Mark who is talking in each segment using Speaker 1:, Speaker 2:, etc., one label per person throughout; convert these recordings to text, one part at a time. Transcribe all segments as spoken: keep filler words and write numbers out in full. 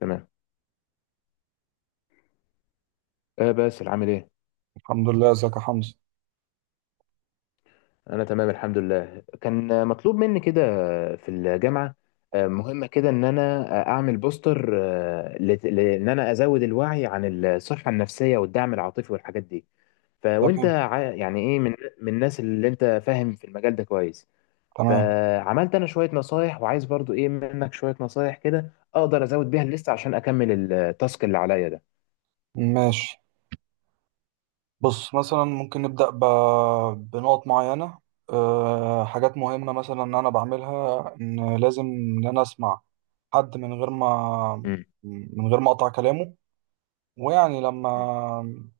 Speaker 1: تمام. آه باسل، عامل ايه؟
Speaker 2: الحمد لله، ازيك يا حمزة؟
Speaker 1: انا تمام، الحمد لله. كان آه، مطلوب مني كده. آه، في الجامعه. آه، مهمه كده ان انا آه، اعمل بوستر، آه، لت- لان انا ازود الوعي عن الصحه النفسيه والدعم العاطفي والحاجات دي. فوانت
Speaker 2: تمام.
Speaker 1: عا- يعني ايه من من الناس اللي انت فاهم في المجال ده كويس.
Speaker 2: تمام.
Speaker 1: فعملت انا شويه نصايح، وعايز برضو ايه منك شويه نصايح كده اقدر ازود بيها الليست عشان اكمل التاسك اللي عليا ده.
Speaker 2: ماشي. بص، مثلا ممكن نبدأ ب... بنقط معينة. أه حاجات مهمة مثلا ان انا بعملها، ان لازم ان انا اسمع حد من غير ما
Speaker 1: م-
Speaker 2: من غير ما اقطع كلامه، ويعني لما
Speaker 1: م-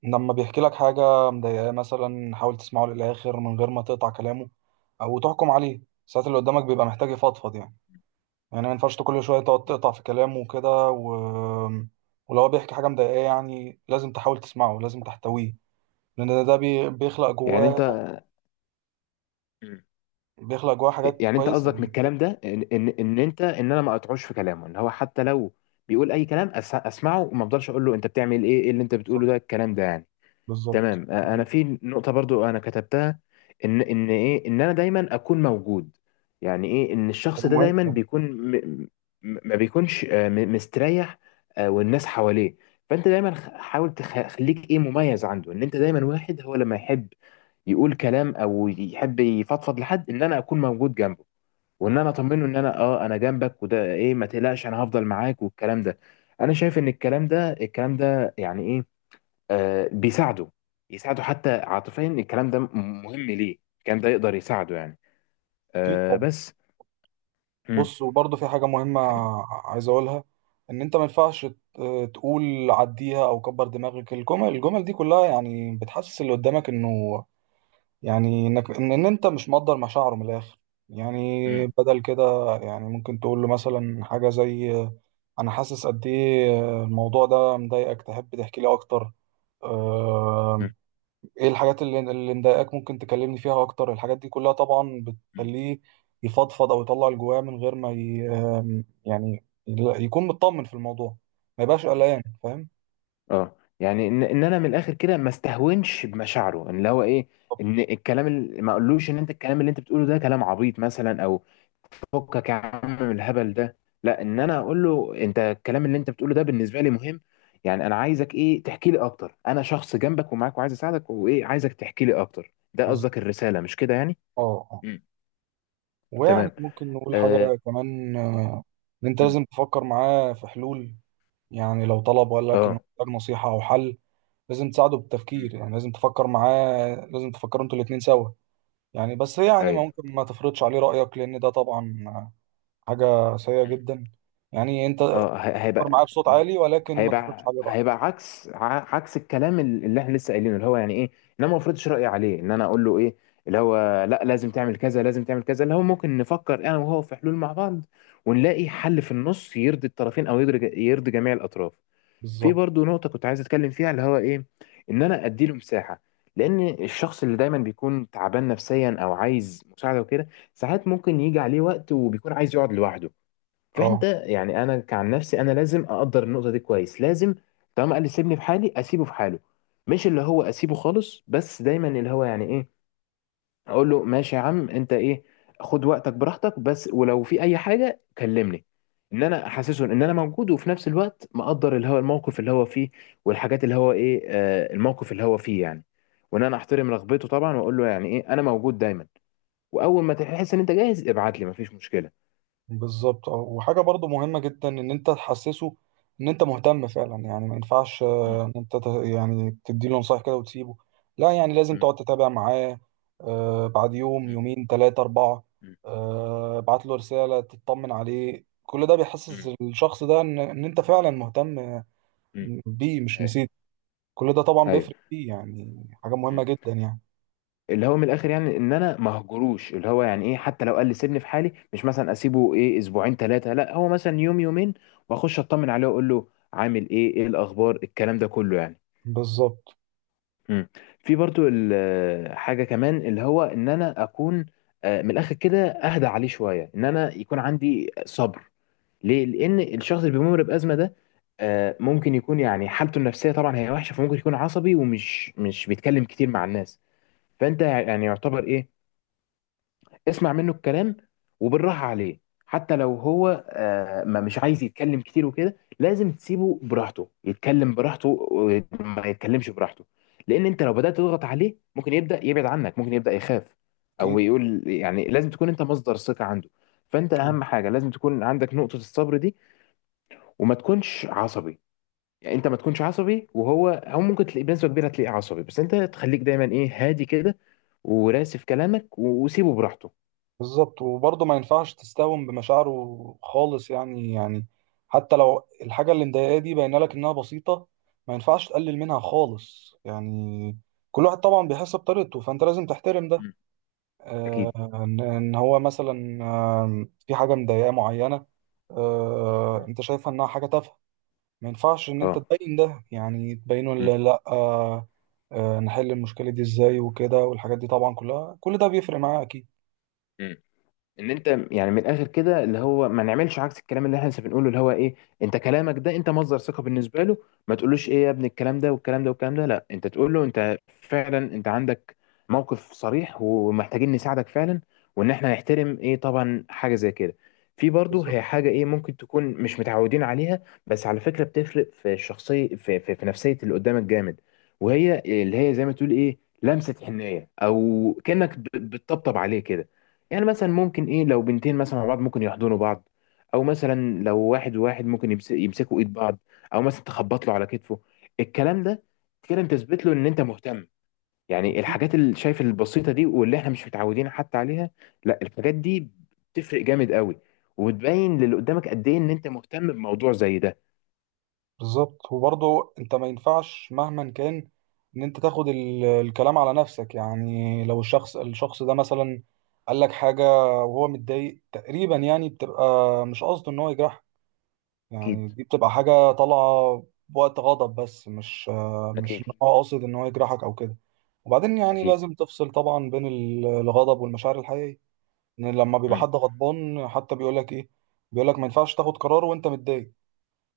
Speaker 2: لما بيحكي لك حاجة مضايقاه مثلا حاول تسمعه للآخر من غير ما تقطع كلامه او تحكم عليه. ساعات اللي قدامك بيبقى محتاج يفضفض يعني يعني ما ينفعش كل شوية تقعد تقطع في كلامه وكده و... ولو هو بيحكي حاجة مضايقاه يعني لازم تحاول تسمعه، لازم
Speaker 1: م-
Speaker 2: تحتويه، لأن ده ده بي... بيخلق
Speaker 1: يعني
Speaker 2: جواه،
Speaker 1: انت،
Speaker 2: بيخلق جواه حاجات
Speaker 1: يعني انت
Speaker 2: كويسة
Speaker 1: قصدك
Speaker 2: يعني
Speaker 1: من الكلام
Speaker 2: إيجابية.
Speaker 1: ده ان ان ان انت ان انا ما اقطعوش في كلامه، ان هو حتى لو بيقول اي كلام، أس- اسمعه، وما افضلش اقول له انت بتعمل ايه، ايه اللي انت بتقوله
Speaker 2: بالظبط.
Speaker 1: ده، الكلام ده يعني.
Speaker 2: بالظبط.
Speaker 1: تمام. أ- انا في نقطة برضو انا كتبتها، ان ان ايه، ان انا دايما اكون موجود. يعني ايه ان
Speaker 2: حاجة
Speaker 1: الشخص ده
Speaker 2: مهمة
Speaker 1: دايما
Speaker 2: طبعا.
Speaker 1: بيكون، م م- ما بيكونش آه، م- مستريح، آه، والناس حواليه. فانت دايما خ- حاول تخ- خليك ايه مميز عنده، ان انت دايما واحد، هو لما يحب يقول كلام او يحب يفضفض، لحد ان انا اكون موجود جنبه، وان انا اطمنه ان انا اه انا جنبك، وده ايه ما تقلقش انا هفضل معاك والكلام ده. انا شايف ان الكلام ده، الكلام ده يعني ايه، آه بيساعده، يساعده حتى عاطفيا، الكلام ده م- مهم، ليه الكلام ده يقدر يساعده يعني،
Speaker 2: أكيد
Speaker 1: آه
Speaker 2: طبعا.
Speaker 1: بس. مم.
Speaker 2: بص، وبرضه في حاجة مهمة عايز أقولها، إن أنت ما ينفعش ت- تقول عديها أو كبر دماغك. الجمل الجمل دي كلها يعني بتحسس اللي قدامك إنه، يعني انك ان ان انت مش مقدر مشاعره من الاخر يعني.
Speaker 1: مم.
Speaker 2: بدل كده، يعني ممكن تقول له مثلا حاجه زي آه، انا حاسس قد ايه، آه، الموضوع ده مضايقك، تحب تحكي لي اكتر؟ آه،
Speaker 1: مم.
Speaker 2: ايه الحاجات اللي اللي مضايقاك، ممكن تكلمني فيها اكتر. الحاجات دي كلها طبعا
Speaker 1: مم.
Speaker 2: بتخليه يفضفض او يطلع اللي جواه من غير ما ي... آم، يعني يكون مطمن في الموضوع، ما يبقاش
Speaker 1: مم.
Speaker 2: قلقان، فاهم.
Speaker 1: اه، يعني ان ان انا من الاخر كده ما استهونش بمشاعره، ان اللي هو ايه، ان الكلام اللي ما اقولوش، ان انت الكلام اللي انت بتقوله ده كلام عبيط مثلا، او فكك يا عم من الهبل ده. لا، ان انا اقول له انت الكلام اللي انت بتقوله ده بالنسبه لي مهم، يعني انا عايزك ايه تحكي لي اكتر، انا شخص جنبك ومعاك وعايز اساعدك، وايه عايزك تحكي لي اكتر. ده
Speaker 2: بالظبط.
Speaker 1: قصدك، الرساله مش كده يعني؟
Speaker 2: اه. آه.
Speaker 1: مم.
Speaker 2: ويعني
Speaker 1: تمام.
Speaker 2: ممكن نقول حاجه
Speaker 1: اه.
Speaker 2: كمان، ان انت
Speaker 1: مم.
Speaker 2: لازم تفكر معاه في حلول. يعني لو طلب وقال لك انه
Speaker 1: اه.
Speaker 2: محتاج نصيحة او حل، لازم تساعده
Speaker 1: مم.
Speaker 2: بالتفكير، يعني لازم تفكر معاه، لازم تفكروا انتوا الاتنين سوا. يعني بس يعني ما
Speaker 1: ايوه.
Speaker 2: ممكن ما تفرضش عليه رأيك لان ده طبعا حاجة سيئة جدا. يعني انت
Speaker 1: اه، ه-
Speaker 2: فكر
Speaker 1: هيبقى.
Speaker 2: معاه بصوت
Speaker 1: مم.
Speaker 2: عالي، ولكن ما تفرضش
Speaker 1: هيبقى
Speaker 2: عليه رأيك.
Speaker 1: هيبقى عكس ع- عكس الكلام ال- اللي احنا لسه قايلينه، اللي هو يعني ايه ان انا ما افرضش رايي عليه، ان انا اقول له ايه، اللي هو لا لازم تعمل كذا لازم تعمل كذا، اللي هو ممكن نفكر انا وهو في حلول مع بعض، ونلاقي حل في النص يرضي الطرفين، او يرضي يرضي جميع الاطراف. في
Speaker 2: بالظبط.
Speaker 1: برضو نقطه كنت عايز اتكلم فيها، اللي هو ايه، ان انا ادي له مساحه. لان الشخص اللي دايما بيكون تعبان نفسيا او عايز مساعده وكده، ساعات ممكن يجي عليه وقت وبيكون عايز يقعد لوحده. فانت
Speaker 2: اه.
Speaker 1: يعني، انا كعن نفسي انا لازم اقدر النقطه دي كويس، لازم طالما قال لي سيبني في حالي اسيبه في حاله. مش اللي هو اسيبه خالص، بس دايما اللي هو يعني ايه، اقول له ماشي يا عم انت، ايه، خد وقتك براحتك، بس ولو في اي حاجه كلمني. ان انا احسسه ان انا موجود، وفي نفس الوقت مقدر اللي هو الموقف اللي هو فيه، والحاجات اللي هو ايه آه الموقف اللي هو فيه يعني، وان انا احترم رغبته طبعا، واقول له يعني ايه انا موجود دايما، واول ما تحس ان انت جاهز ابعت لي، مفيش مشكله.
Speaker 2: بالظبط. اه. وحاجه برضو مهمه جدا، ان انت تحسسه ان انت مهتم فعلا. يعني ما ينفعش
Speaker 1: مم.
Speaker 2: آه، ان انت ت- يعني تديله نصايح كده وتسيبه. لا، يعني لازم
Speaker 1: مم.
Speaker 2: تقعد تتابع معاه. آه، بعد يوم، يومين، ثلاثه، اربعه،
Speaker 1: مم.
Speaker 2: آه، ابعت له رساله تطمن عليه. كل ده بيحسس
Speaker 1: مم.
Speaker 2: الشخص ده ان ان انت فعلا مهتم
Speaker 1: مم.
Speaker 2: بيه، مش
Speaker 1: ايوه.
Speaker 2: نسيت. كل ده طبعا
Speaker 1: ايوه.
Speaker 2: بيفرق فيه، يعني حاجه مهمه
Speaker 1: مم.
Speaker 2: جدا يعني.
Speaker 1: اللي هو من الاخر، يعني ان انا ما هجروش، اللي هو يعني ايه، حتى لو قال لي سيبني في حالي، مش مثلا اسيبه ايه اسبوعين ثلاثه، لا هو مثلا يوم يومين واخش اطمن عليه واقول له عامل ايه، ايه الاخبار، الكلام ده كله يعني.
Speaker 2: بالظبط.
Speaker 1: مم. في برضو ال- حاجه كمان اللي هو ان انا اكون آه، من الاخر كده اهدى عليه شويه، ان انا يكون عندي صبر. ليه؟ لان الشخص اللي بيمر بازمه ده آه، ممكن يكون يعني حالته النفسيه طبعا هي وحشه، فممكن يكون عصبي، ومش مش بيتكلم كتير مع الناس. فانت يعني يعتبر ايه، اسمع منه الكلام وبالراحه عليه، حتى لو هو آه، ما مش عايز يتكلم كتير وكده، لازم تسيبه براحته يتكلم براحته، وما يتكلمش براحته. لان انت لو بدات تضغط عليه ممكن يبدا يبعد عنك، ممكن يبدا يخاف او
Speaker 2: اكيد.
Speaker 1: يقول، يعني لازم تكون انت مصدر ثقه عنده. فانت اهم حاجه لازم تكون عندك نقطه الصبر دي، وما تكونش عصبي. يعني انت ما تكونش عصبي، وهو او ممكن تلاقيه بنسبه كبيره تلاقيه عصبي، بس انت تخليك دايما ايه هادي كده، وراسي في كلامك و- وسيبه براحته.
Speaker 2: بالظبط. وبرضه ما ينفعش تستهون بمشاعره خالص يعني. يعني حتى لو الحاجة اللي مضايقاه دي باينة لك إنها بسيطة، ما ينفعش تقلل منها خالص يعني. كل واحد طبعا بيحس بطريقته، فأنت لازم تحترم ده.
Speaker 1: مم. اكيد.
Speaker 2: إن إن هو مثلا آم، في حاجة مضايقاه معينة، آه،
Speaker 1: مم.
Speaker 2: أنت شايفها إنها حاجة تافهة. ما ينفعش إن أنت
Speaker 1: اه.
Speaker 2: تبين ده، يعني تبينه.
Speaker 1: مم.
Speaker 2: لا، لأ. آه، آه، نحل المشكلة دي إزاي وكده، والحاجات دي طبعا كلها، كل ده بيفرق معاه أكيد.
Speaker 1: مم. ان انت يعني من الاخر كده، اللي هو ما نعملش عكس الكلام اللي احنا لسه بنقوله، اللي هو ايه، انت كلامك ده، انت مصدر ثقه بالنسبه له. ما تقولوش ايه يا ابني الكلام ده والكلام ده والكلام ده، لا انت تقول له انت فعلا انت عندك موقف صريح ومحتاجين نساعدك فعلا، وان احنا نحترم ايه طبعا حاجه زي كده. في برضه
Speaker 2: بالظبط.
Speaker 1: هي حاجه ايه ممكن تكون مش متعودين عليها، بس على فكره بتفرق في الشخصيه في، في, في نفسيه اللي قدامك جامد. وهي اللي هي زي ما تقول ايه لمسه حنيه، او كانك ب- بتطبطب عليه كده. يعني مثلا ممكن ايه لو بنتين مثلا مع بعض ممكن يحضنوا بعض، او مثلا لو واحد وواحد ممكن يمس- يمسكوا ايد بعض، او مثلا تخبط له على كتفه. الكلام ده كده انت تثبت له ان انت مهتم، يعني الحاجات اللي شايف البسيطه دي واللي احنا مش متعودين حتى عليها، لا، الحاجات دي بتفرق جامد قوي، وبتبين للي قدامك قد ايه ان انت مهتم بموضوع زي ده.
Speaker 2: بالظبط. وبرضه انت ما ينفعش مهما كان ان انت تاخد ال- الكلام على نفسك. يعني لو الشخص الشخص ده مثلا قال لك حاجة وهو متضايق تقريبا، يعني بتبقى مش قصده ان هو يجرح.
Speaker 1: اكيد.
Speaker 2: يعني دي بتبقى حاجة طالعة بوقت غضب، بس مش مش
Speaker 1: اكيد.
Speaker 2: ان هو قاصد ان هو يجرحك او كده. وبعدين يعني
Speaker 1: اكيد.
Speaker 2: لازم تفصل طبعا بين ال- الغضب والمشاعر الحقيقية. ان لما بيبقى
Speaker 1: مم.
Speaker 2: حد غضبان حتى بيقول لك ايه، بيقول لك ما ينفعش تاخد قرار وانت متضايق،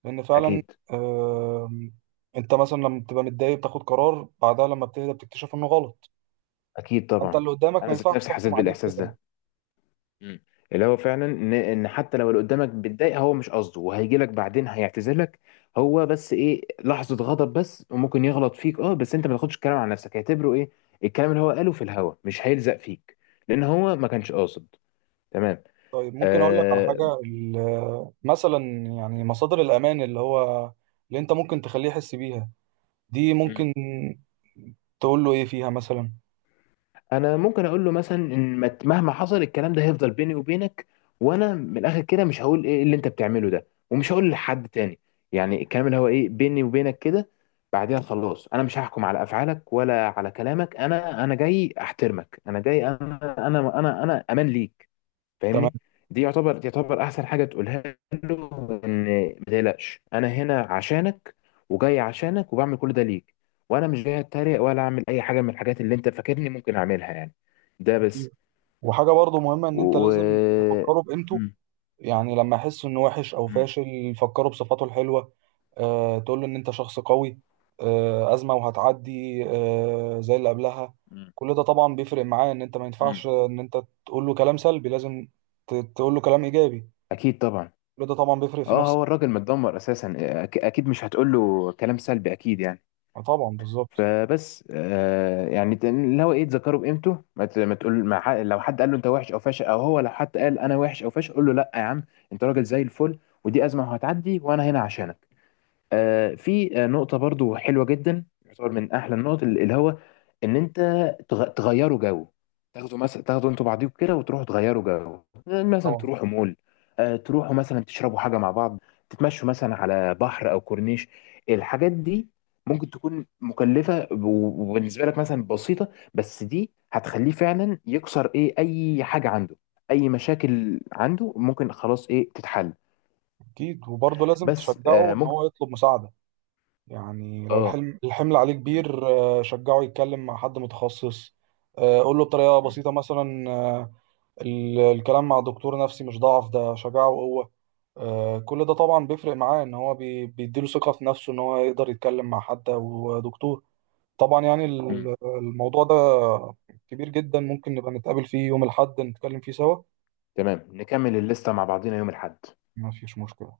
Speaker 2: لان فعلا
Speaker 1: اكيد.
Speaker 2: آم، انت مثلا لما بتبقى متضايق بتاخد قرار، بعدها لما بتهدى بتكتشف انه غلط.
Speaker 1: اكيد
Speaker 2: فانت
Speaker 1: طبعا.
Speaker 2: اللي قدامك ما
Speaker 1: انا ذات
Speaker 2: ينفعش
Speaker 1: نفسي حسيت
Speaker 2: تحكم عليه
Speaker 1: بالاحساس
Speaker 2: بكده.
Speaker 1: ده. مم. اللي هو فعلا، ان إن حتى لو اللي قدامك بيتضايق هو مش قصده، وهيجي لك بعدين هيعتذرلك. هو بس ايه لحظه غضب بس، وممكن يغلط فيك، اه بس انت ما تاخدش الكلام على نفسك، هيعتبره ايه الكلام اللي هو قاله في الهوا، مش هيلزق فيك لان هو ما كانش قاصد. تمام.
Speaker 2: طيب، ممكن اقول لك على
Speaker 1: آه.
Speaker 2: حاجه ال- مثلا، يعني مصادر الامان اللي هو اللي انت ممكن تخليه يحس بيها. دي
Speaker 1: مم.
Speaker 2: ممكن تقول له ايه فيها مثلا.
Speaker 1: انا ممكن اقول له مثلا ان ما- مهما حصل الكلام ده هيفضل بيني وبينك، وانا من الاخر كده مش هقول ايه اللي انت بتعمله ده، ومش هقول لحد تاني. يعني الكلام اللي هو ايه بيني وبينك كده. بعدين خلاص، انا مش هحكم على افعالك ولا على كلامك، انا انا جاي احترمك، انا جاي انا انا انا انا امان ليك.
Speaker 2: تمام.
Speaker 1: فاهمني. دي يعتبر دي يعتبر احسن حاجه تقولها له، ان ما تقلقش انا هنا عشانك، وجاي عشانك، وبعمل كل ده ليك، وانا مش جاي اتريق ولا اعمل اي حاجه من الحاجات اللي انت فاكرني ممكن اعملها يعني. ده بس.
Speaker 2: وحاجه برضو مهمه، ان انت لازم
Speaker 1: و
Speaker 2: تفكره بقيمته.
Speaker 1: مم.
Speaker 2: يعني لما يحس انه وحش او
Speaker 1: مم.
Speaker 2: فاشل، يفكره بصفاته الحلوه. آه، تقول له ان انت شخص قوي، آه، ازمه وهتعدي، آه، زي اللي قبلها.
Speaker 1: مم.
Speaker 2: كل ده طبعا بيفرق معاه. ان انت ما
Speaker 1: مم.
Speaker 2: ينفعش ان انت تقول له كلام سلبي، لازم ت- تقول له كلام ايجابي.
Speaker 1: اكيد طبعا.
Speaker 2: كل ده طبعا بيفرق في
Speaker 1: اه، هو
Speaker 2: نفسيته.
Speaker 1: الراجل متدمر اساسا، أك- اكيد مش هتقول له كلام سلبي اكيد يعني.
Speaker 2: آه، طبعا، بالظبط.
Speaker 1: فبس آه يعني تن- اللي هو ايه، تذكره بقيمته، ما ت- ما تقول مع حق، لو حد قال له انت وحش او فاشل، او هو لو حد قال انا وحش او فاشل قول له لا يا عم، انت راجل زي الفل، ودي ازمه وهتعدي وانا هنا عشانك. آه، في آه، نقطة برضو حلوة جدا، يعتبر من أحلى النقط ال- اللي هو إن أنت تغ- تغيروا جو، تاخدوا مثلا تاخدوا أنتوا بعضيكوا كده وتروحوا تغيروا جو، آه، مثلا
Speaker 2: طبعا.
Speaker 1: تروحوا مول، آه، تروحوا مثلا تشربوا حاجة مع بعض، تتمشوا مثلا على بحر أو كورنيش. الحاجات دي ممكن تكون مكلفة، و- وبالنسبة لك مثلا بسيطة، بس دي هتخليه فعلا يكسر إيه أي حاجة عنده، أي مشاكل عنده ممكن خلاص إيه تتحل.
Speaker 2: اكيد. وبرضه لازم
Speaker 1: بس
Speaker 2: تشجعه
Speaker 1: آه،
Speaker 2: ان
Speaker 1: ممكن.
Speaker 2: هو يطلب مساعده. يعني لو
Speaker 1: آه
Speaker 2: الحلم الحمل عليه كبير، آه، شجعه يتكلم مع حد متخصص. آه، قول له بطريقه بسيطه مثلا، آه، ال- الكلام مع دكتور نفسي مش ضعف، ده شجاعة وقوة. آه، كل ده طبعا بيفرق معاه، ان هو بي- بيديله ثقة في نفسه ان هو يقدر يتكلم مع حد او دكتور. طبعا يعني
Speaker 1: مم.
Speaker 2: ال- الموضوع ده كبير جدا، ممكن نبقى نتقابل فيه يوم الأحد نتكلم فيه سوا.
Speaker 1: تمام، نكمل الليستة مع بعضينا يوم الأحد.
Speaker 2: ما فيش مشكلة.